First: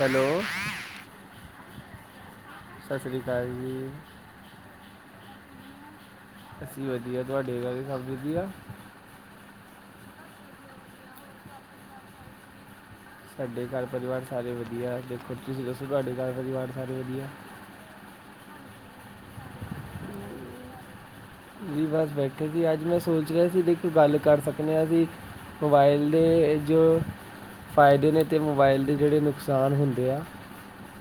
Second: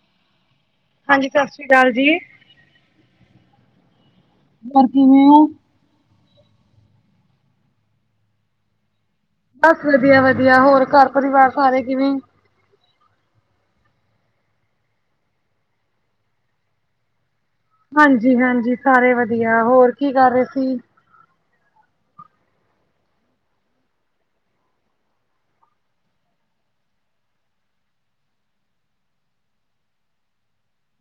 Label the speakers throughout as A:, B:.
A: Hello
B: ਹਾਂਜੀ ਸਤਿ ਸ਼੍ਰੀ ਅਕਾਲ ਜੀ
A: ਸਸਰੀ ਕਾਲ ਜੀ।
B: ਹੋਰ ਕਿਵੇਂ ਓ।
A: ਅਸੀਂ ਵਧੀਆ, ਤੁਹਾਡੇ ਘਰ ਸਭ ਵਧੀਆ?
B: ਬਸ ਵਧੀਆ ਵਧੀਆ, ਹੋਰ ਘਰ ਪਰਿਵਾਰ ਸਾਰੇ ਕਿਵੇਂ?
A: ਸਾਡੇ ਘਰ ਪਰਿਵਾਰ ਸਾਰੇ ਵਧੀਆ, ਦੇਖੋ ਤੁਸੀਂ ਦੱਸੋ ਤੁਹਾਡੇ ਘਰ ਪਰਿਵਾਰ ਸਾਰੇ ਵਧੀਆ?
B: ਹਾਂਜੀ ਹਾਂਜੀ, ਸਾਰੇ ਵਧੀਆ, ਹੋਰ ਕੀ ਕਰ ਰਹੇ ਸੀ?
A: ਜੀ ਬਸ ਬੈਠੇ ਸੀ, ਅੱਜ ਮੈਂ ਸੋਚ ਰਿਹਾ ਸੀ, ਦੇਖੋ ਕੋ ਗੱਲ ਕਰ ਸਕਨੇ ਐ ਐਸੀ। ਮੋਬਾਈਲ ਦੇ ਜੋ ਫਾਇਦੇ ਨੇ ਤੇ ਮੋਬਾਇਲ ਦੇ ਜਿਹੜੇ ਨੁਕਸਾਨ ਹੁੰਦੇ ਆ-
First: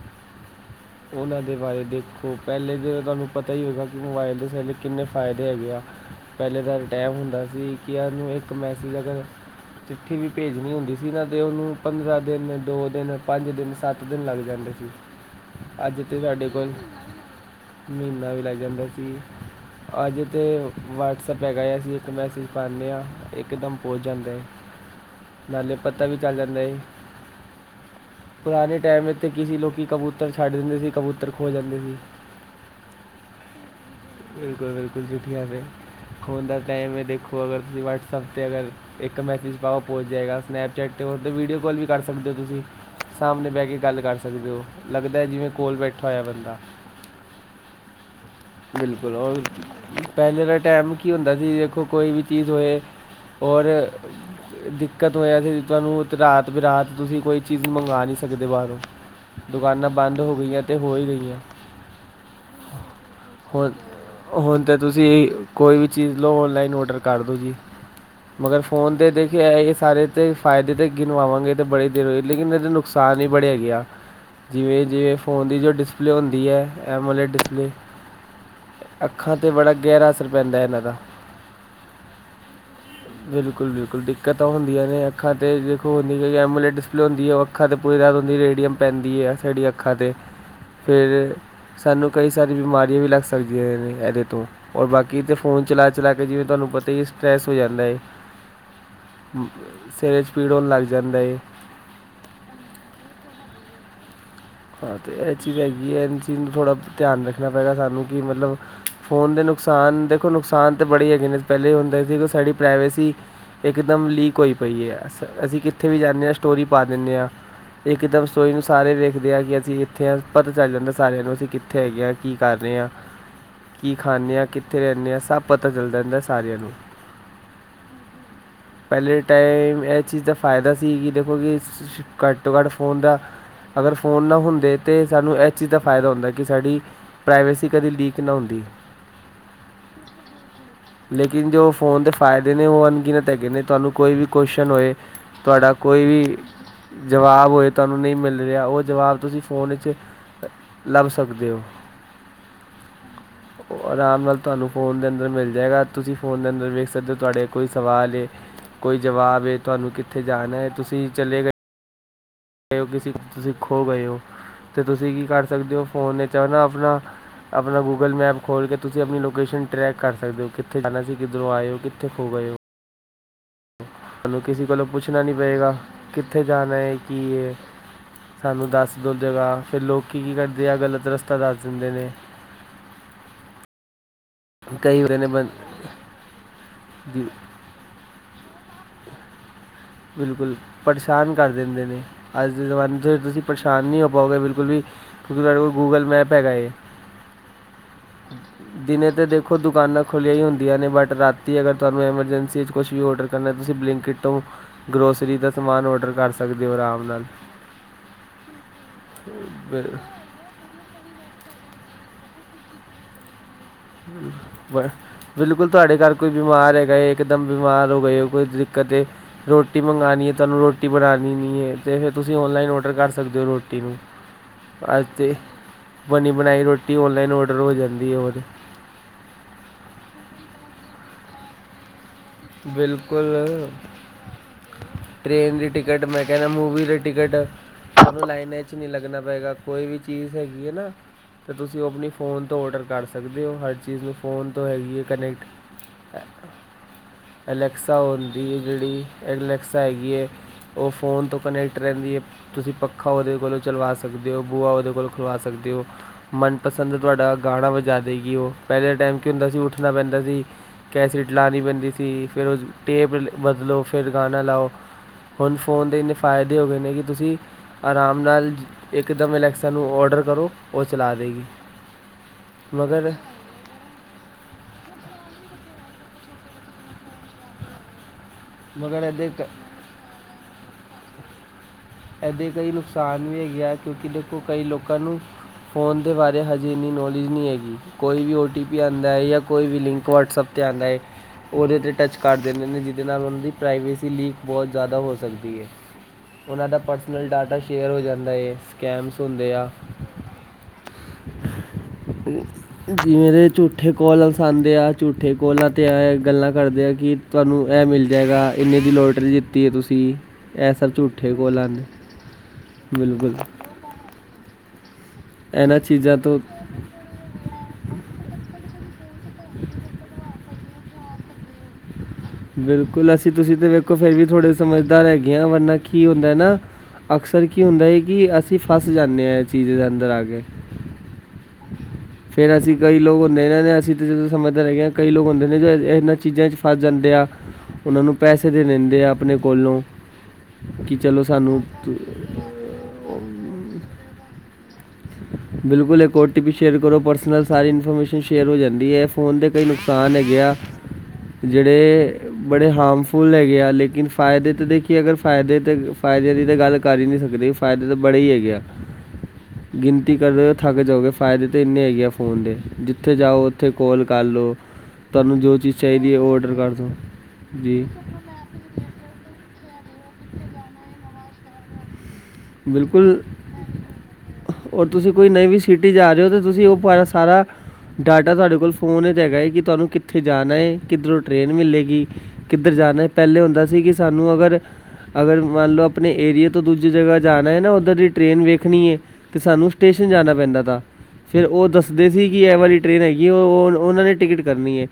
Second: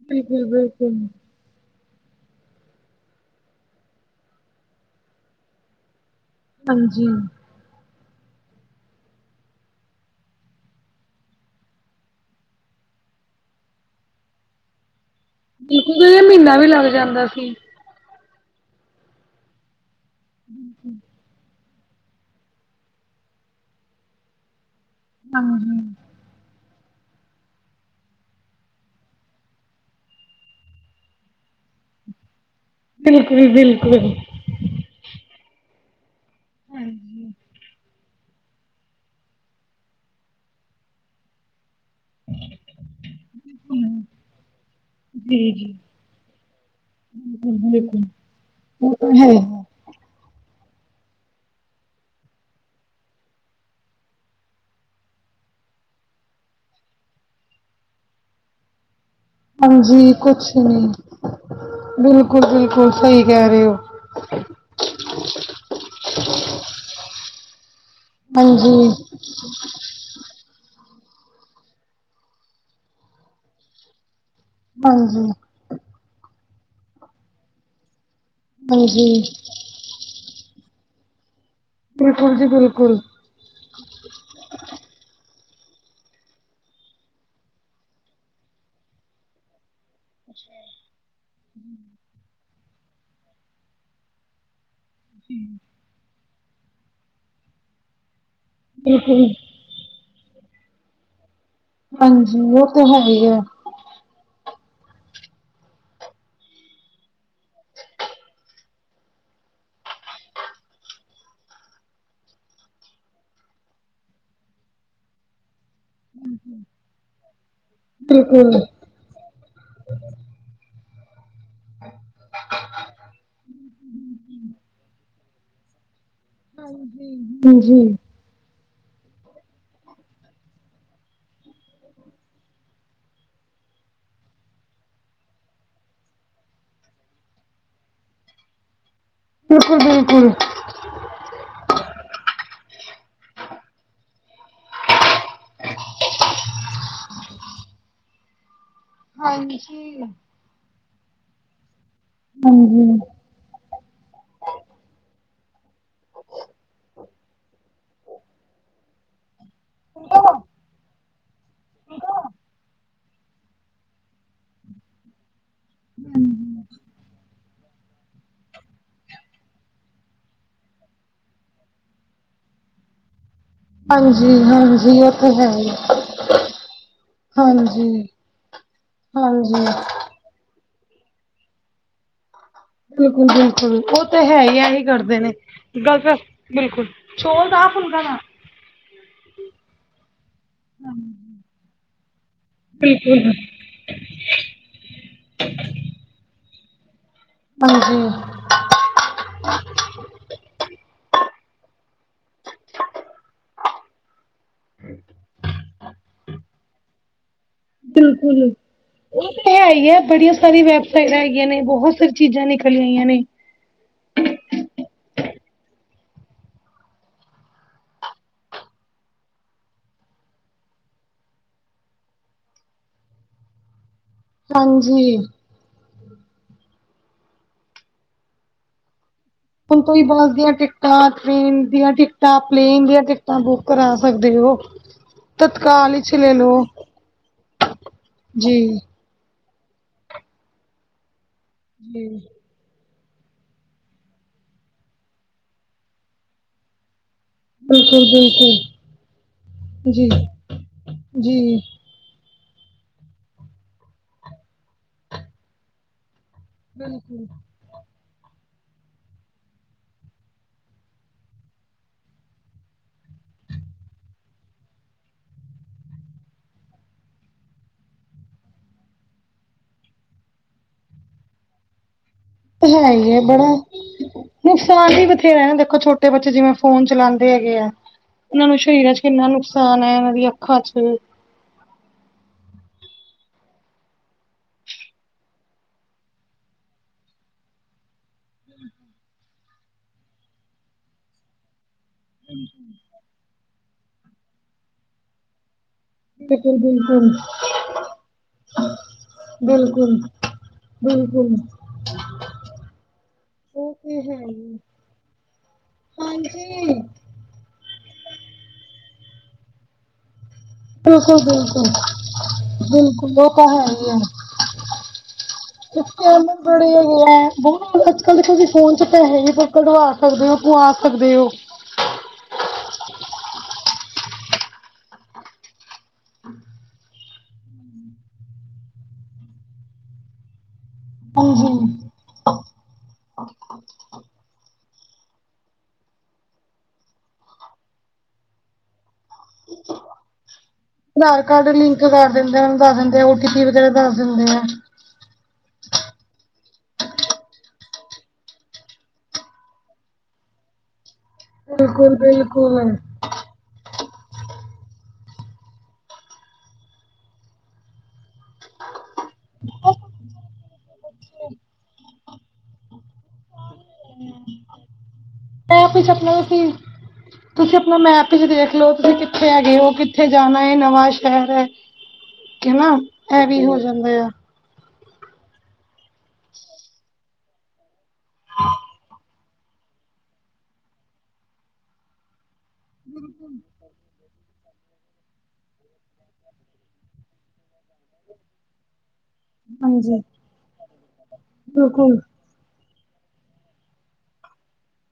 B: ਬਿਲਕੁਲ ਬਿਲਕੁਲ।
A: ਉਹਨਾਂ ਦੇ ਬਾਰੇ ਦੇਖੋਂ, ਪਹਿਲੇ ਤਾਂ ਤੁਹਾਨੂੰ ਪਤਾ ਹੀ ਹੋਏਗਾ, ਕਿ ਮੋਬਾਇਲ ਦੇ ਸਾਨੂੰ ਕਿੰਨੇ ਫਾਇਦੇ ਹੈਗੇ ਆ। ਪਹਿਲੇ ਤਾਂ
B: ਹਾਂਜੀ
A: ਟਾਇਮ ਹੁੰਦਾ ਸੀ, ਕਿ ਇਹਨੂੰ ਇੱਕ ਮੈਸੇਜ ਅਗਰ ਚਿੱਠੀ ਵੀ ਭੇਜਣੀ ਹੁੰਦੀ ਸੀ ਨਾ, ਤੇ ਉਹਨੂੰ ਪੰਦਰਾਂ ਦਿਨ, ਦੋ ਦਿਨ, ਪੰਜ ਦਿਨ, ਸੱਤ ਦਿਨ ਲੱਗ ਜਾਂਦੇ ਸੀ।
B: ਬਿਲਕੁਲ, ਮਈਨਾਂ ਵੀ ਲੱਗ ਜਾਂਦਾ ਸੀ।
A: ਮੀਨਾ ਵੀ ਲੱਗ ਜਾਂਦਾ ਸੀ, ਅੱਜ ਤੇ ਵਟਸ ਐਪ ਹੈਗਾ ਐ, ਅਸੀਂ ਇੱਕ ਮੈਸੇਜ ਪਾਨੇ ਆ, ਇਕ ਦਮ ਪਹੁੰਚ ਜਾਂਦਾ ਐ, ਨਾਲੇ
B: ਹਾਂਜੀ।
A: ਪਤਾ ਵੀ ਚੱਲ ਜਾਂਦਾ ਐ, ਪੁਰਾਣੇ ਟਾਈਮ ਵਿਚ ਕੀਸੀ ਲੋਕੀ ਕਬੂ ਤਰ ਛੱਡ ਦਿੰਦੇ ਸੀ, ਕਬੂਤਰ ਖੋ ਜਾਂਦੇ ਸੀ।
B: ਬਿਲਕੁਲ-ਬਿਲਕੁਲ।
A: ਬਿਲਕੁਲ-ਬਿਲਕੁਲ, ਚਿੱਠੀਆਂ ਨੇ, ਹੁਨ ਦਾ ਟਾਈਮ ਐ, ਦੇਖੋ ਅਗਰ ਤੁਸੀਂ ਵਟਸਐ ਸਭ ਤੇ ਅਗਰ ਇੱਕ ਮੈਸੇਜ ਪਾਓ ਪਹੁੰਚ ਜਾਏਗਾ, ਸਨੈਪਚੈਟ 'ਤੇ ਹੋ ਵੀਡੀਓ ਕੋਲ ਵੀ ਕਰ ਸਕਦੇ ਓ ਤੁਸੀਂ, ਸਾਹਮਣੇ ਬਹਿ ਕੇ ਗੱਲ ਕਰ ਸਕਦੇ ਓ, ਲੱਗਦਾ ਜਿਵੇਂ
B: ਜੀ ਜੀ।
A: ਕੋਲ ਬੈਠਾ ਹੋਇਆ ਬੰਦਾ।
B: ਬਿਲਕੁਲ। ਉਹ ਤਾਂ
A: ਬਿਲਕੁਲ,
B: ਹੈ
A: ਔਰ ਪਹਿਲੇ ਦਾ ਟਾਈਮ ਕੀ ਹੁੰਦਾ ਸੀ, ਦੇਖੋ ਕੋਈ ਵੀ ਚੀਜ਼ ਹੋਏ ਔਰ ਦਿੱਕਤ ਹੋ ਜਾਂਦੀ ਸੀ, ਤੁਹਾਨੂੰ ਤੇ ਰਾਤ-ਬਰਾਤ ਤੁਸੀਂ ਕੋਈ ਚੀਜ਼ ਮੰਗਾ ਨੀ ਸਕਦੇ ਬਾਹਰੋਂ। ਦੁਕਾਨਾਂ ਬੰਦ ਹੋ ਗਈਆਂ ਤੇ ਹੋ ਈ ਗਈਆਂ।
B: ਬਿਲਕੁਲ-ਬਿਲਕੁਲ।
A: ਹੁਣ, ਹੁਣ ਤਾਂ ਤੁਸੀਂ ਕੋਈ ਵੀ ਚੀਜ਼ ਲਓ, ਔਨਲਾਈਨ ਔਡਰ ਕਰ ਦਉ ਜੀ। ਮਗਰ
B: ਹਾਂਜੀ
A: ਫੋਨ ਤੇ ਦੇਖੇ, ਇਹ ਸਾਰੇ ਤੇ ਫ਼ਾਇਦੇ ਤੇ ਗਿਣਵਾਵਾਂਗੇ ਤੇ ਬੜੇ ਦੇਰ, ਲੇਕਿਨ ਇਹਦੇ ਨੁਕਸਾਨ ਵੀ ਬੜੇ ਹੈਗੇ ਆ। ਜਿਵੇਂ, ਜਿਵੇਂ
B: ਹਾਂਜੀ।
A: ਫ਼ੋਨ ਦੀ ਜੋ ਡਿਸਪਲੇ ਹੁੰਦੀ ਐ, ਐਮੂਲੇ ਡਿਸਪਲੇ
B: ਹਾਂਜੀ
A: ਅੱਖਾਂ ਤੇ ਬੜਾ ਗਹਿਰਾ ਅਸਰ ਪੈਂਦਾ ਐ ਇਹਨਾਂ ਦਾ।
B: ਬਿਲਕੁਲ ਜੀ ਬਿਲਕੁਲ।
A: ਬਿਲਕੁਲ-ਬਿਲਕੁਲ, ਦਿੱਕਤਾਂ ਹੁੰਦੀਆਂ ਨੇ ਅੱਖਾਂ ਤੇ ਦੇਖੋਂ ਹੁੰਦੀ ਐ, ਐਮੂਲੇਟ ਡਿਸਪਲੇ ਹੁੰਦੀ ਐ ਉਹ ਅੱਖਾਂ ਤੇ ਪੂਰੀ [unintelligible] ਰੇਡੀਅਮ ਪੈਂਦੀ ਐ, ਸਾਡੀ ਅੱਖ ਅੱਖਾਂ ਤੇ ਫਿਰ ਸਾਨੂੰ ਕਈ ਸਾਰੀਆਂ ਬਿਮਾਰੀਆਂ ਵੀ ਲੱਗ ਸਕਦੀਆਂ ਨੇ ਇਹਦੇ ਤੋਂ। ਔਰ ਬਾਕੀ ਤੇ ਫੋਨ ਚਲਾ-ਚਲਾ ਕੇ, ਜਿਵੇਂ ਤੁਹਾਨੂੰ ਪਤਾ ਹੀ ਸਟਰੈਸ ਹੋ ਜਾਂਦਾ ਐ।
B: [inaudible]
A: ਸਿਰ 'ਚ ਪੀੜ ਹੋਣ ਲੱਗ ਜਾਂਦਾ ਏ।
B: ਹਾਂਜੀ, ਉਹ ਤੇ ਹੈ ਈ ਐ।
A: ਹਾਂ ਤੇ, ਇਹ ਚੀਜ਼ ਹੈਗੀ ਐਂ, ਇਹ ਚੀਜ਼ ਨੂੰ ਥੋੜ੍ਹਾ ਧਿਆਨ ਰੱਖਣਾ ਪਏਗਾ ਸਾਨੂੰ, ਕਿ ਮਤਲਬ ਫੋਨ ਦੇ ਨੁਕਸਾਨ ਦੇਖੋਂ ਨੁਕਸਾਨ ਤਾਂ ਬੜੇ ਹੈਗੇ ਨੇ, ਪਹਿਲੇ ਹੁੰਦੇ ਸੀ ਕਿ ਸਾਡੀ ਪ੍ਰਾਈਵੇਸੀ ਇਕਦਮ ਲੀਕ ਹੋਈ ਪਈ ਐ, ਅਸੀਂ ਕਿੱਥੇ ਵੀ ਜਾਂਨੇ ਆ, ਸਟੋਰੀ ਪਾ ਦਿੰਨੇ ਆ। ਇੱਕਦਮ
B: ਬਿਲਕੁਲ
A: ਸਟੋਰੀ ਨੂੰ ਸਾਰੇ ਵੇਖਦੇ ਆ ਕਿ ਅਸੀਂ ਇੱਥੇ ਐ, ਪਤਾ ਚੱਲ ਜਾਂਦਾ ਸਾਰਿਆਂ ਨੂੰ ਅਸੀਂ ਕਿੱਥੇ ਹੈਗੇ ਐ। ਕੀ ਕਰ ਰਹੇ ਆ, ਕੀ ਖਾਂਦੇ ਆ, ਕਿੱਥੇ ਰਹਿੰਦੇ ਐ, ਸਭ ਪਤਾ ਚੱਲਦਾ ਰਹਿੰਦਾ
B: ਹਾਂਜੀ, ਹਾਂਜੀ।
A: ਪਹਿਲੇ ਟਾਈਮ, ਇਹ ਚੀਜ਼ ਦਾ ਫ਼ਾਇਦਾ ਸੀ, ਕਿ ਦੇਖੋ ਕਿ ਘੱਟ ਤੋਂ ਘੱਟ ਫੋਨ ਦਾ, ਅਗਰ ਫੋਨ ਨਾ ਹੁੰਦੇ ਤੇ, ਸਾਨੂੰ ਇਸ ਚੀਜ਼ ਦਾ ਫ਼ਾਇਦਾ ਹੁੰਦਾ ਕਿ ਸਾਡੀ ਪ੍ਰਾਈਵੇਸੀ ਕਦੇ ਲੀਕ ਨਾ ਹੁੰਦੀ।
B: ਬਿਲਕੁਲ- ਬਿਲਕੁਲ।
A: ਲੇਕਿਨ ਜੋ ਫੋਨ ਦੇ ਫ਼ਾਇਦੇ ਨੇ, ਉਹ ਅਨਗਿਨਤ ਹੈਗੇ ਨੇ, ਤੁਹਾਨੂੰ ਕੋਈ ਵੀ ਕੋਸ਼ਨ ਹੋਏ। ਤੁਹਾਡਾ ਕੋਈ ਵੀ ਜਵਾਬ ਹੋਏ, ਤੁਹਾਨੂੰ ਨਹੀਂ ਮਿਲ ਰਿਆ, ਉਹ ਜਵਾਬ ਤੁਸੀਂ
B: ਹਾਂਜੀ
A: ਫੋਨ 'ਚ, ਲੱਭ ਸਕਦੇ ਹੋ।
B: ਹਾਂਜੀ
A: [inaudible] ਉਹ ਆਰਾਮ ਨਾਲ ਤੁਹਾਨੂੰ ਫ਼ੋਨ ਦੇ ਅੰਦਰ ਮਿਲ ਜਾਏਗਾ, ਤੁਸੀਂ ਫ਼ੋਨ ਦੇ ਅੰਦਰ ਵੇਖ ਸਕਦੇ ਹੋ ਤੁਹਾਡੇ ਕੋਈ ਸਵਾਲ ਐ। ਕੋਈ ਜਵਾਬ ਏ, ਤੁਹਾਨੂੰ ਕਿੱਥੇ ਜਾਣਾ ਐ, ਤੁਸੀਂ ਚਲੇੇ ਗਏ ਉ ਤੁਸੀਂ ਖੋ ਗਏ ਹੋ, ਤੇ ਤੁਸੀਂ ਕੀ ਕਰ ਆਪ ਸਕਦੇ ਹੋ ਫੋਨ 'ਚ ਆਪਣਾ, ਆਪਣਾ ਆ ਆਪਣਾ ਗੂਗਲ ਮੈਪ ਖੋਲ੍ਹ ਕੇ, ਤੁਸੀਂ ਆਪਣੀ ਲੋਕੇਸ਼ਨ ਟਰੈਕ ਕਰ ਸਕਦੇ ਹੋ, ਕਿੱਥੇ ਜਾਣਾ ਸੀ ਕਿੱਧਰੋਂ ਆਏ ਹੋ, ਕਿੱਥੇ ਖੋ ਗਏ ਹੋ। ਤੁਹਾਨੂੰ
B: ਹਾਂਜੀ ਹਾਂਜੀ
A: ਕਿਸੇ ਕੋਲੋਂ
B: ਹਾਂਜੀ ਉਹ
A: ਪੁੱਛਣਾ ਨੀ
B: ਤੇ ਹੈ ਹੀ
A: ਪਏਗਾ, ਕਿੱਥੇ ਜਾਣਾ ਹੈ, ਕੀ ਇਹ।
B: ਹਾਂਜੀ
A: ਸਾਨੂੰ ਦੱਸ ਦਉ ਜਗ੍ਹਾ,
B: ਹਾਂਜੀ
A: ਫਿਰ ਲੋਕੀ ਕੀ ਕਰਦੇ ਆ, ਗਲਤ ਰਸਤਾ ਦੱਸ ਦਿੰਦੇ ਨੇ।
B: ਬਿਲਕੁਲ -ਬਿਲਕੁਲ, ਉਹ ਉਹ ਹੈ ਹੀ ਆ, ਐਮੇ
A: ਕਈ ਹੁੰਦੇ
B: ਕਰਦੇ ਨੇ
A: ਬੰ-
B: ਗ ਬਿਲਕੁਲ
A: ਦੀ-
B: ਚੌਲਦਾ ਫੁਲਕਾ ਦਾ [inaudible]
A: ਬਿਲਕੁਲ, ਪਰੇਸ਼ਾਨ ਕਰ ਦਿੰਦੇ ਨੇ, ਅੱਜ ਦੇ ਜ਼ਮਾਨੇ 'ਚ
B: ਬਿਲਕੁਲ
A: ਤੁਸੀਂ ਪਰੇ ਸ਼ਾਨ ਨਹੀਂ ਹੋ ਪਾਉਗੇ ਬਿਲਕੁਲ ਵੀ, ਕਿਉਂਕਿ ਤੁਹਾਡੇ ਕੋਲ ਗੂਗਲ ਮੈਪ ਹੈਗਾ‌ ਐ।
B: ਹਾਂਜੀ
A: ਦਿਨੇ ਤੇ ਦੇਖੋਂ ਦੁਕਾਨਾਂ ਖੁੱਲੀਆਂ ਹੀ ਹੁੰਦੀਆਂ ਨੇ, ਬਟ ਰਾਤੀ ਅਗਰ ਤੁਹਾਨੂੰ ਐਮਰਜੈਂਸੀ 'ਚ ਕੁਛ ਵੀ ਔਡਰ ਕਰਨਾ, ਤੁਸੀਂ ਬਲਿੰਕਟੋ, ਗਰੋਸਰੀ ਦਾ ਸਮਾਨ ਔਡਰ ਕਰ ਸਕਦੇ ਹੋ ਆਰਾਮ ਨਾਲ।
B: ਬਿਲਕੁਲ, ਇਹ ਤੇ ਹੈ
A: ਬਿ-
B: ਹੀ ਹੈ ਬਟ ਬੜੀਆਂ ਸਾਰੀ ਵੈਬਸਾਈਟ ਹੈਗੀਆਂ ਨੇ, ਬਹੁਤ ਸਾਰੀ ਚੀਜ਼ਾਂ ਨਿਕਲ ਆਈਆਂ ਨੇ।
A: ਬ [unintelligible] ਬਿਲਕੁਲ ਤੁਹਾਡੇ ਘਰ ਕੋਈ ਬਿਮਾਰ ਹੈਗਾ ਏ, ਇੱਕ ਦਮ ਬਿਮਾਰ ਹੋ ਗਏ ਹੋ, ਕੋਈ ਦਿੱਕਤ ਐ। ਰੋਟੀ ਮੰਗਵਾਉਣੀ ਐ, ਤੁਹਾਨੂੰ ਰੋਟੀ ਬਣਾਉਣੀ ਨਹੀਂ ਐ, ਤੇ ਫਿਰ ਤੁਸੀਂ ਔਨਲਾਈਨ ਔਡਰ ਕਰ ਸਕਦੇ ਹੋ ਰੋਟੀ ਨੂੰ। ਅੱਜ
B: ਹਾਂਜੀ
A: ਤੇ, ਬਣੀ ਬਣਾਈ ਰੋਟੀ ਓਨਲਾਈਨ ਓਡਰ ਹੋ ਜਾਂਦੀ ਐ ਔਰ।
B: ਹੁਣ ਕੋਈ ਬਾਹਰ ਦੀਆਂ ਟਿਕਟਾਂ, ਟ੍ਰੇਨ ਦੀਆਂ ਟਿਕ ਟਾ, ਪਲੇਨ ਦੀਆਂ ਟਿਕਟਾਂ ਬੁੱਕ
A: ਬਿਲਕੁਲ
B: ਕਰਾ ਸਕਦੇ ਹੋ।
A: ਟ੍ਰੇਨ ਦੀ
B: ਤਤਕਾਲ
A: ਟਿਕਟ,
B: ਵਿੱਚ
A: ਮੈਂ
B: ਲੈ
A: ਕਹਿਨਾ
B: ਲਓ
A: ਮੂਵੀ ਦੀ ਟਿਕਟ, ਆਪ
B: ਜੀ।
A: ਲਾਈਨਾਂ 'ਚ ਨਈ ਲੱਗਣਾ ਪਏਗਾ। ਕੋਈ ਵੀ ਚੀਜ਼ ਹੈਗੀ ਹੈ ਨਾ, ਤੇ ਤੁਸੀਂ ਉਹ
B: ਜੀ।
A: ਆਪਣੀ ਫੋਨ ਤੋਂ ਔਡਰ ਕਰ ਸਕਦੇ ਹੋ, ਹਰ ਚੀਜ਼ ਨੂੰ ਫ਼ੋਨ ਤੋਂ ਹੈਗੀ ਹੈ ਕਨੈਕਟ। ਤ ਐ [unintelligible] ਅਲੈਕਸਾ
B: ਬਿਲਕੁਲ,
A: ਹੁੰਦੀ
B: ਬਿਲਕੁਲ
A: ਐ ਜਿਹੜੀ, ਅਲੈਕਸਾ
B: ਜੀ,
A: ਹੈਗੀ ਹੈ, ਉਹ ਫੋਨ ਤੋਂ
B: ਜੀ।
A: ਕਨੈਕਟ ਕਟ ਰਹਿੰਦੀ ਐ, ਤੁਸੀਂ ਪੱਖਾ ਉਹਦੇ ਕੋਲੋਂ ਚੱਲਵਾ ਸਕਦੇ ਹੋ, ਬੂਆ ਉਹਦੇ ਕੋਲੋਂ ਖੁਲਵਾ ਸਕਦੇ ਹੋ। ਮਨਪਸੰਦ
B: ਬਿਲਕੁਲ।
A: ਤੁਹਾਡਾ ਗਾਣਾ ਵਜਾ ਦੇ ਗੀ ਉਹ, ਪਹਿਲੇ ਟਾਈਮ ਕੀ ਹੁੰਦਾ ਸੀ, ਉੱਠਣਾ ਪੈਂਦਾ ਸੀ ਕੈਸਡ ਲਾਨੀ ਪੈਂਦੀ ਸੀ। ਤੇ ਫਿਰ ਉਹ ਟੇਪ ਬਦਲੋ, ਫਿਰ ਗਾਣਾ ਲਾਓ। ਹੁਣ ਫੋਨ ਦੇ ਇੰਨੇਂ ਫ਼ਾਇਦੇ ਹੋ ਗਏ ਨੇ, ਕਿ ਤੁਸੀਂ ਆਰਾਮ ਨਾਲ, ਇੱਕਦਮ ਅਲੈਕਸਾ ਨੂੰ ਔਡਰ ਕਰੋ, ਉਹ ਚਲਾ ਦੇਗੀ।
B: ਉਹ ਤੇ ਹੈ
A: ਮਗਰ
B: ਹੀ ਐ ਬੜਾ ਨੁਕਸਾਨ ਵੀ ਬਥੇਰਾ ਐ ਨਾ, ਦੇਖੋਂ ਛੋਟੇ ਬੱਚੇ ਜਿਵੇਂ ਫੋਨ ਚਲਾਉਂਦੇ ਹੈਗੇ ਆ। ਇਹਨਾਂ ਨੂੰ ਸਰੀਰਾਂ 'ਚ
A: ਮਗਰ
B: ਕਿੰਨਾ
A: ਇਹਦੇ ਕ-
B: ਨੁਕਸਾਨ ਐ, ਉਹਨਾਂ ਦੀਆਂ ਅੱਖਾਂ 'ਚ।
A: ਇਹਦੇ ਕਈ ਨੁਕਸਾਨ ਵੀ ਹੈਗੇ ਆ, ਕਿਉਂਕਿ ਦੇਖੋਂ ਕਈ ਲੋਕਾਂ ਨੂੰ ਫ਼ੋਨ ਦੇ ਬਾਰੇ ਹਜੇ ਇੰਨੀ ਨੌਲੇਜ ਨਹੀਂ ਹੈਗੀ। ਕੋਈ ਵੀ ਓ ਟੀ ਪੀ ਆਂਦਾ ਐ, ਜਾਂ ਕੋਈ ਵੀ ਲਿੰਕ ਵਟਸਐਪ 'ਤੇ ਆਦਾ ਐ‌। ਉਹਦੇ ਤੇ ਟੱਚ ਕਰ ਦਿੰਦੇ ਨੇ, ਜਿਹਦੇ ਨਾਲ ਉਹਨਾਂ ਦੀ ਪ੍ਰਾਈਵੇਸੀ ਲੀਕ ਬਹੁਤ ਜ਼ਿਆਦਾ ਹੋ ਸਕਦੀ ਐ।
B: ਬਿਲਕੁਲ,
A: ਉਹਨਾਂ ਦਾ
B: ਬਿਲਕੁਲ,
A: ਪਰਸਨਲ ਡਾਟਾ ਸ਼ੇਅਰ ਹੋ ਜਾਂਦਾ ਏ, ਸਕੈਮਸ ਹੁੰਦੇ ਆ।
B: ਹੂੰ ਹੂੰ।
A: [inaudible] ਜਿਵੇਂ ਦੇ ਝੂਠੇ
B: ਹੈ
A: ਕੋਲਸ
B: ਹੀ
A: ਆਦੇ ਆ, ਝੂਠੇ ਕੋਲਾਂ 'ਤੇ ਆ ਗੱਲਾਂ
B: ਹਾਂਜੀ।
A: ਕਰਦੇ ਆ ਕੀ ਤੁਹਾਨੂੰ ਇਹ ਮਿਲ ਜਾਏਗਾ ਇੰਨੇ ਦੀ ਲੋਟਰੀ ਜਿੱਤੀ ਹੈ ਤੁਸੀਂ। ਇਹ ਸਭ
B: ਬਿਲਕੁਲ
A: ਝੂਠੇ
B: ਬਿਲਕੁਲ
A: ਕਾਲਾਂ ਨੇ
B: ਬਿਲਕੁਲ ਉਹ ਤਾਂ ਹੈ ਹੀ ਹੈ।
A: ਇਹਨਾਂ
B: ਕਿੱਥੇ
A: ਚੀਜ਼ਾਂ
B: ਉਹਨੂੰ
A: ਤੋਂ
B: ਬੜੀ ਹੈ ਗਿਆ ਹੈ। ਬਹੁਤ ਅੱਜ ਕੱਲ੍ਹ ਦੇਖੋ ਜੀ ਫੋਨ ਚ ਪੈਸੇ ਹੀ ਕੱਢਵਾ ਸਕਦੇ ਹੋ ਪਵਾ ਸਕਦੇ ਹੋ।
A: ਬਿਲਕੁਲ ਅਸੀਂ ਤੁਸੀਂ ਤੇ ਵੇਖੋ ਫੇਰ ਵੀ ਥੋੜੇ ਸਮਝਦਾਰ ਹੈਗੇ ਹਾਂ ਵਰਨਾ ਕੀ ਹੁੰਦਾ ਨਾ ਅਕਸਰ ਕੀ ਹੁੰਦਾ ਸੀ ਕਿ ਅਸੀਂ ਫਸ ਜਾਂਦੇ ਹਾਂ ਇਸ ਚੀਜ਼ ਦੇ ਅੰਦਰ ਆ ਕੇ।
B: ਆਧਾਰ
A: [inaudible] ਫਿਰ ਅਸੀਂ ਕਈ ਲੋਕ ਹੁੰਦੇ ਇਹਨਾਂ ਨੇ ਅਸੀਂ ਤਾਂ ਜਦੋਂ ਸਮਝਦੇ ਰਹਿ ਗਿਆ ਹਾਂ ਕਈ ਲੋਕ ਹੁੰਦੇ ਨੇ ਜੋ ਇਹਨਾਂ ਚੀਜ਼ਾਂ 'ਚ ਫਸ ਜਾਂਦੇ ਆ। ਉਹਨਾਂ ਨੂੰ ਪੈਸੇ ਦੇ ਦਿੰਦੇ ਆ ਆਪਣੇ ਕੋਲੋਂ। ਕਿ
B: ਆਧਾਰ
A: ਚਲੋ
B: ਕਾਰਡ
A: ਸਾਨੂੰ
B: ਲਿੰਕ
A: ਤੁ-
B: ਕਰ ਦਿੰਦੇ ਆ ਉਹਨੂੰ ਦੱਸ ਦਿੰਦੇ ਆ ਓ ਟੀ ਪੀ ਵਗੈਰਾ ਦਸ ਦਿੰਦੇ ਆ।
A: [inaudible] ਬਿਲਕੁਲ ਇੱਕ ਓ ਟੀ ਪੀ ਸ਼ੇਅਰ ਕਰੋ ਪਰਸਨਲ ਸਾਰੀ ਇਨਫੋਰਮੇਸ਼ਨ ਸ਼ੇਅਰ ਹੋ ਜਾਂਦੀ ਹੈ ਫੋਨ ਦੇ ਕਈ ਨੁਕਸਾਨ ਹੈਗੇ ਆ।
B: ਬਿਲਕੁਲ
A: ਜਿਹੜੇ
B: ਬਿਲਕੁਲ
A: ਬੜੇ ਹਾਰਫੁਲ ਫੁੱਲ ਹੈਗੇ ਆ ਲੇਕਿਨ ਫਾਇਦੇ ਤਾਂ ਦੇਖੀਏ ਅਗਰ ਫਾਇਦੇ ਤਾਂ ਫਾਇਦੇ ਦੀ ਤਾਂ ਗੱਲ ਕਰ ਹੀ ਨਹੀਂ ਸਕਦੇ। ਫਾਇਦੇ ਤਾਂ ਬੜੇ ਹੀ ਹੈ ਗਿਆ। ਗਿਣਤੀ ਕਰਦੇ ਥੱਕ ਜਾਓਗੇ ਫਾਇਦੇ ਤਾਂ ਇੰਨੇ ਹੈ ਆ ਫੋਨ ਦੇ ਜਿੱਥੇ ਜਾਓ ਉੱਥੇ ਕਲ ਕਰ ਲਓ। ਤੁਹਾਨੂੰ ਜੋ
B: ਮੈਪ
A: ਚੀਜ਼
B: ਵਿੱਚ
A: ਚਾਹੀਦੀ ਹੈ
B: ਆਪਣਾ
A: ਉਹ ਔਡਰ ਕਰ ਦਿਉ ਜੀ।
B: ਤੁਸੀ ਦੇਖਲੋ ਤੁਸੀਂ ਕਿੱਥੇ ਹੈਗੇ ਹੋ ਕਿੱਥੇ ਜਾਣਾ ਇਹ ਨਵਾਂ ਸ਼ਹਿਰ ਹੈ। ਕੀ ਨਾ
A: ਬਿਲਕੁਲ
B: ਇਹ ਵੀ ਹੋ ਜਾਂਦਾ ਆ।
A: ਔਰ ਤੁਸੀਂ ਕੋਈ ਨਵੀਂ ਸਿਟੀ ਆਜੋ ਤਾਂ ਤੁਸੀਂ ਉਹ ਸਾਰਾ ਡਾਟਾ ਤੁਹਾਡੇ ਕੋਲ ਫੋਨ ਹੈਗਏ ਕਿ ਤੁਹਾਨੂੰ ਕਿੱਥੇ ਜਾਣਾ ਹੈ ਕਿੱਧਰੋਂ ਟ੍ਰਰੇਨ ਮਿਲੇਗੀ। ਕਿੱਧਰ ਜਾਣਾ ਪਹਿਲੇ ਹੁੰਦਾ ਸੀ ਕਿ ਸਾਨੂੰ ਅਗਰ, ਅਗਰ ਮੰਨ ਲਓ ਆਪਣੇ ਏਰੀਏ ਤੋਂ ਦੂਜੀ ਜਗਾ ਜਾਣਾ ਹੈ ਨਾ ਉੱਧਰ ਦੀ ਟ੍ਰੇਨ ਵੇਖਣੀ ਏ ਤੇ ਸਾਨੂੰ
B: ਹਾਂਜੀ
A: ਸਟੇਸ਼ਨ ਜਾਣਾ ਪੈਂਦਾ ਤਾ, ਫਿਰ ਉਹ
B: ਬਿਲਕੁਲ
A: ਦੱਸਦੇ ਸੀ ਕਿ ਐ ਵਾਲੀ ਟ੍ਰੇਨ ਹੈਗੀ ਉਹ ਉਹਨਾਂ ਨੇ ਟਿਕਟ ਕਰਨੀ ਐ।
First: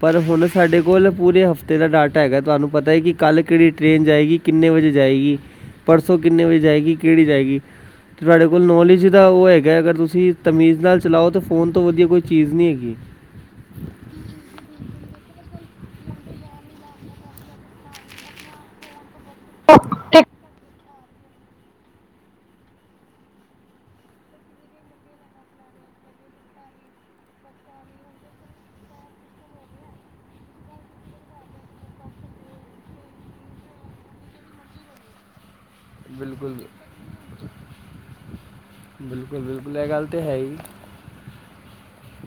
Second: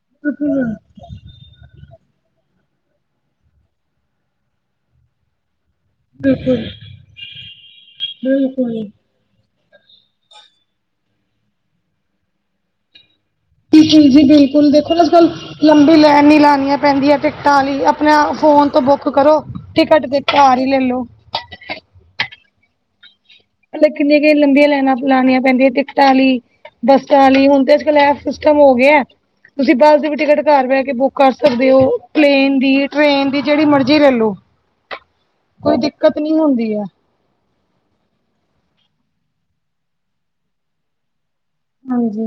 A: ਪਰ ਹੁਣ
B: ਬਿਲਕੁਲ
A: ਸਾਡੇ ਕੋਲ ਪੂਰੇ ਹਫਤੇ ਤੇਰਾ ਡਾਟਾ ਹੈਗਾ ਤੁਹਾਨੂੰ ਪਤਾ ਹੈ ਕਿ ਕੱਲ੍ਹ ਕਿਹੜੀ ਟ੍ਰੇਨ ਜਾਏਗੀ, ਕਿੰਨੇ ਵੱਜੇ ਜਾਏਗੀ ਪਰਸੋਂ ਕਿੰਨੇ ਵੱਜੇ ਵਜੇ
B: ਬਿਲਕੁਲ
A: ਜਾਏਗੀ ਕਿਹੜੀ ਜਾਏਗੀ ਤੁਹਾਡੇ ਕੋਲ
B: ਬਿਲਕੁਲ
A: ਨੌਲੇਜ ਈਦਾ ਉਹ ਹੈਗਾ ਅਗਰ ਤੁਸੀਂ ਤਮੀਜ਼ ਨਾਲ ਚਲਾਓ ਤੇ ਫੋਨ ਤੋਂ ਵਧੀਆ ਕੋਈ ਚੀਜ਼ ਨਹੀਂ ਹੈਗੀ।
B: ਜੀ ਬਿਲਕੁਲ ਦੇਖੋ ਨਾ ਅੱਜ ਕੱਲ੍ਹ ਲੰਬੀ ਲਾਈਨ ਲਾਨੀਆਂ ਪੈਂਦੀ ਆ ਟਿਕਟਾਂ ਲਈ ਆਪਣੇ ਫੋਨ ਤੋਂ ਬੁੱਕ ਤੂੰ ਕਰੋ ਟਿਕਟ ਤੇ ਘਰ ਹੀ ਲੈਲੋ। ਮਤਲਬ ਕਿੰਨੀਆਂ ਕਿਨ ਲੰਬੀਆਂ ਲਾਈਨਾਂ ਲਉਣੀਆਂ ਪੈਂਦੀਆਂ ਟਿਕਟਾਂ ਵਾਲੀ ਬੱਸਾਂ ਲਈ ਹੁਣ ਤੇ ਅੱਜਕਲ ਏਪ ਸਿਸਟਮ ਹੋ ਗਿਆ। ਤੁਸੀਂ ਬੱਸ ਦੀ ਵੀ ਟਿਕਟ ਘਰ ਬਹਿ ਕੇ ਬੁੱਕ ਕਰ ਸਕਦੇ ਹੋ, ਪਲੇਨ ਦੀ, ਟ੍ਰੇਨ ਦੀ ਜਿਹੜੀ ਮਰਜ਼ੀ ਲੈਲੋ।
A: [inaudible] ਬਿਲਕੁਲ ਜੀ,
B: ਹੈ
A: ਬਿਲਕੁਲ -ਬਿਲਕੁਲ ਇਹ ਗੱਲ ਤਾਂ ਹੈ ਹੀ।
B: ਹਾਂਜੀ।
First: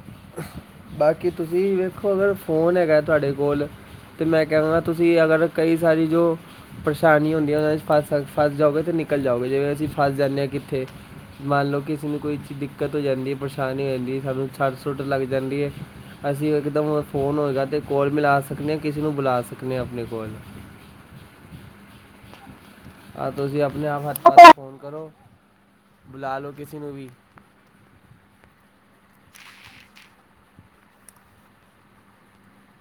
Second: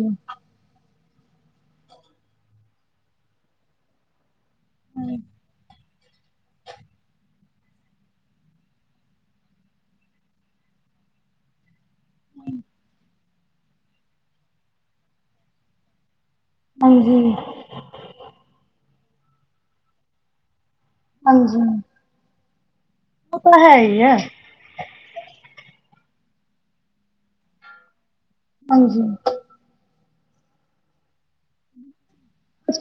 A: ਬਾਕੀ ਤੁਸੀਂ ਵੇਖੋ, ਅਗਰ ਫੋਨ ਹੈਗਾ ਤੁਹਾਡੇ ਕੋਲ ਤੇ ਮੈਂ ਕਹਿਵਾਂਗਾ ਤੁਸੀਂ ਅਗਰ ਕਈ ਸਾਰੀ ਜੋ। ਪਰੇਸ਼ਾਨੀ ਹੁੰਦੀ ਹੈ ਉਹਨਾਂ ਫਸ, ਫਸ ਜਾਓਗੇ ਤੇ ਨਿਕਲ ਜਾਓਗੇ ਜਿਵੇਂ ਅਸੀਂ ਫਸ ਜਾਂਦੇ ਹਾਂ ਕਿੱਥੇ। ਮੰਨ ਲਓ ਕਿ। ਅਸੀਂ ਨੂੰ ਕੋਈ ਚੀਜ਼ ਦਿੱਕਤ ਹੋ ਜਾਂਦੀ ਹੈ, ਪਰੇਸ਼ਾਨੀ ਹੋ ਜਾਂਦੀ ਹੈ ਸਾਨੂੰ ਛੱਟ ਸੁੱਟ ਲੱਗ ਜਾਂਦੀ ਹੈ ਅਸੀਂ ਇਕਦਮ
B: ਹਾਂਜੀ
A: ਫੋਨ ਹੋਏਗਾ ਤੇ ਕੋਲ ਮਿਲਾ ਸਕਦੇ ਹਾਂ ਕਿਸੇ ਨੂੰ ਬੁਲਾ ਸਕਦੇ ਹਾਂ ਆਪਣੇ ਕੋਲ
B: ਹਾਂਜੀ।
A: ਆਹ
B: ਉਹ ਤਾਂ
A: ਤੁਸੀਂ
B: ਹੈ
A: ਆਪਣੇ
B: ਹੀ
A: ਆਪ
B: ਹੈ
A: ਹੱਥ ਪਾਸ ਫੋਨ ਕਰੋ, ਬੁਲਾ ਲੋ ਕਿਸੇ ਨੂੰ ਵੀ
B: ਹਾਂਜੀ।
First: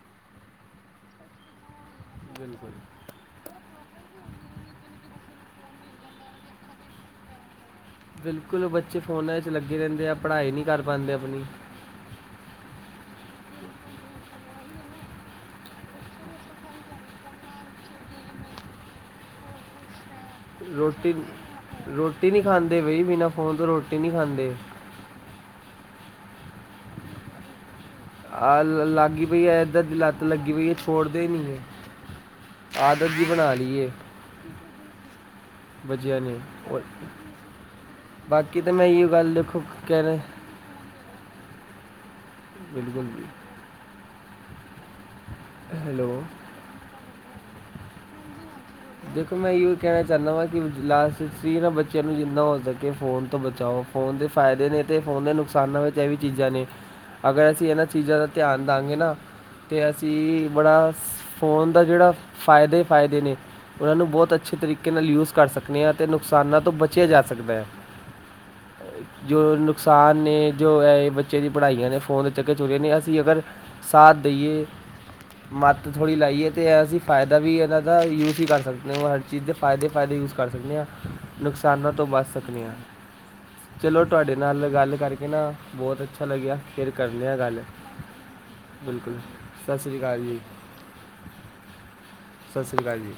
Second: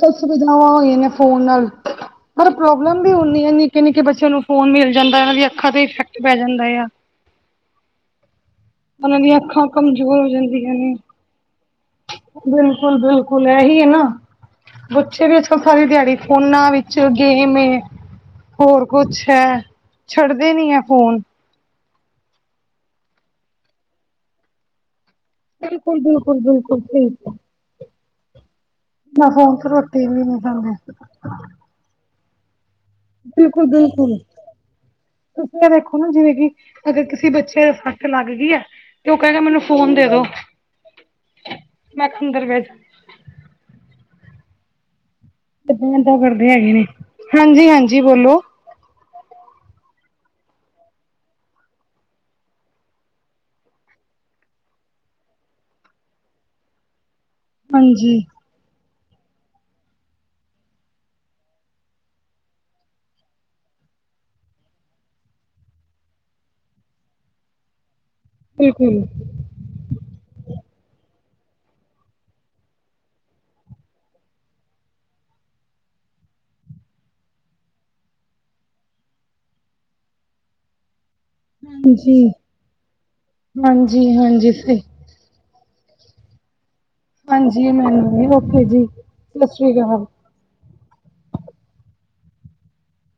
B: ਕੁਛ ਸੁਵਿਧਾਵਾਂ ਹੋਈਆਂ ਨੇ ਫੋਨ ਨਾਲ, ਪਰ
A: ਬਿਲਕੁਲ
B: ਪ੍ਰੋਬਲਮ ਵੀ ਹੁੰਦੀ ਆ ਨਿੱਕੇ- ਨਿੱਕੇ ਬੱਚਿਆਂ ਨੂੰ ਫੋਨ ਮਿਲ ਜਾਂਦਾ, ਇਹਨਾਂ ਦੀ ਅੱਖਾਂ ਤੇ ਇਫੈਕਟ ਪੈ ਜਾਂਦਾ ਆ।
A: ਬਿਲਕੁਲ ਬੱਚੇ
B: ਉਹਨਾਂ ਦੀਆਂ
A: ਫੋਨਾਂ 'ਚ
B: ਅੱਖਾਂ
A: ਲੱਗੇ ਰਹਿੰਦੇ ਆ,
B: ਕਮਜ਼ੋਰ
A: ਪੜ੍ਹਾਈ ਨਹੀਂ ਕਰ ਪਾਉਂਦੇ ਆਪਣੀ
B: ਬਿਲਕੁਲ- ਬਿਲਕੁਲ ਇਹਹੀ ਹੈ ਨਾ। ਬੱਚੇ ਵੀ ਅੱਜਕਲ ਸਾਰੀ ਦਿਹਾੜੀ ਫੋਨਾਂ ਵਿੱਚ ਗੇਮ ਹੋਰ ਕੁਛ ਹੈ ਛੱਡਦੇ ਨੀ ਹੈ
A: ਰੋਟੀ,
B: ਫੋਨ
A: ਰੋਟੀ ਨਹੀਂ ਖਾਂਦੇ ਬਈ ਬਿਨਾਂ ਫ਼ੋਨ ਤੋਂ ਰੋਟੀ ਨਹੀਂ ਖਾਂਦੇ
B: ਬਿਲਕੁਲ- ਬਿਲਕੁਲ, ਬਿਲਕੁਲ- ਬਿਲਕੁਲ
A: ਆ ਲੱਗੀ
B: ਮ ਹੁ
A: ਪਈ ਐ
B: ਤੇ
A: ਇਦਾਂ ਦੀ
B: ਰੋਟੀ
A: ਲੱਤ
B: ਵੀ ਨਹੀਂ
A: ਲੱਗੀ ਪਈ
B: ਖਾਂਦੇ
A: ਐ ਛੋੜਦੇ ਹੀ ਨਹੀਂ ਐ ਆਦਤ ਜੀ ਬਣਾ
B: ਬਿਲਕੁਲ-
A: ਲਈ ਏ
B: ਬਿਲਕੁਲ ਤੁਸੀਂ ਇਹ ਦੇਖੋ ਨਾ
A: ਬੱਚਿਆਂ
B: ਜਿਵੇਂ
A: ਨੇ
B: ਕਿ,
A: ਔਰ
B: ਅਗਰ ਕਿਸੇ ਬੱਚੇ ਦਾ ਫੱਕ ਲੱਗ ਗਈ
A: ਬਾਕੀ
B: ਹੈ
A: ਤਾਂ ਮੈਂ ਇਹ
B: ਤੇ ਉਹ ਕਹਿ
A: ਗੱਲ
B: ਕੇ ਮੈਨੂੰ
A: ਦੇਖੋ
B: ਫੋਨ ਦੇ
A: ਕਹਿਣਾ
B: ਦੋ ਮੈਂਦਰ ਵਿੱਚ [unintelligible]
A: ਬਿਲਕੁਲ ਜੀ
B: ਕਿੱਦਾਂ ਦਾਂ
A: ਹੈਲੋ
B: ਕਰਦੇ ਹੈਗੇ ਨੇ, ਹਾਂਜੀ- ਹਾਂਜੀ ਬੋਲੋ
A: ਦੇਖੋ ਮੈਂ ਇਹੋ ਕਹਿਣਾ ਚਾਹੁੰਦਾ ਵਾਂ ਕਿ ਲਾਸਟ ਸੀ ਨਾ ਬੱਚਿਆਂ ਨੂੰ ਜਿੰਨਾ ਹੋ ਸਕੇ ਫੋਨ ਤੋਂ ਬਚਾਓ ਫੋਨ ਦੇ ਫਾਇਦੇ ਨੇ ਤੇ ਫੋਨ ਦੇ ਨੁਕਸਾਨਾਂ ਵਿੱਚ ਇਹ ਵੀ ਚੀਜ਼ਾਂ ਨੇ, ਅਗਰ ਅਸੀਂ ਇਹਨਾਂ ਚੀਜ਼ਾਂ
B: ਹਾਂਜੀ
A: ਦਾ ਧਿਆਨ ਦਵਾਂਗੇ ਨਾ ਤੇ ਅਸੀਂ, ਬੜਾ ਫੋਨ ਦਾ ਜਿਹੜਾ ਫਾਇਦੇ ਹੀ ਫਾਇਦੇ ਨੇ ਉਹਨਾਂ ਨੂੰ ਬਹੁਤ ਅੱਛੇ ਤਰੀਕੇ ਨਾਲ ਯੂਜ ਕਰ ਸਕਦੇ ਹਾਂ ਤੇ ਨੁਕਸਾਨਾਂ ਤੋਂ ਬਚਿਆ ਜਾ ਸਕਦਾ ਹੈ
B: ਬਿਲਕੁਲ
A: ਜੋ ਨੁਕਸਾਨ ਨੇ, ਜੋ ਇਹ ਬੱਚੇ ਦੀ ਪੜ੍ਹਾਈਆਂ ਨੇ, ਫੋਨ ਦੇ ਚੱਕਰ ਚੁੱਲ ਨੇ ਅਸੀਂ ਅਗਰ ਸਾਥ ਦੇਈਏ ਮੱਤ ਥੋੜ੍ਹੀ ਲਾਈਏ ਤੇ ਅਸੀਂ ਫਾਇਦਾ ਵੀ ਇਹਨਾਂ ਦਾ ਯੂਜ਼ ਹੀ ਕਰਦੇ ਸਕਦੇ ਹੋ, ਹਰ ਚੀਜ਼ ਦੇ ਫਾਇਦੇ- ਫਾਇਦੇ ਯੂਜ ਕਰ ਸਕਦੇ ਹਾਂ ਨੁਕਸਾਨਾਂ ਤੋਂ
B: ਹਾਂਜੀ
A: ਬਚ ਸਕਦੇ ਹਾਂ, ਚਲੋ
B: ਹਾਂਜੀ
A: ਤੁਹਾਡੇ
B: ਹਾਂਜੀ
A: ਨਾਲ
B: ਸਹੀ
A: ਗੱਲ ਕਰਕੇ ਨਾ ਬਹੁਤ ਅੱਛਾ ਲੱਗਿਆ ਫਿਰ ਕਰਨੇ ਆ ਗੱਲ
B: ਹਾਂਜੀ, ਮੈ ਓਕੇ ਜੀ
A: ਬਿਲਕੁਲ
B: ਸਤਿ ਸ੍ਰੀ
A: ਸਤਿ
B: ਅਕਾਲ
A: ਜੀ ਸਤਿ ਸ੍ਰੀ ਅਕਾਲ ਜੀ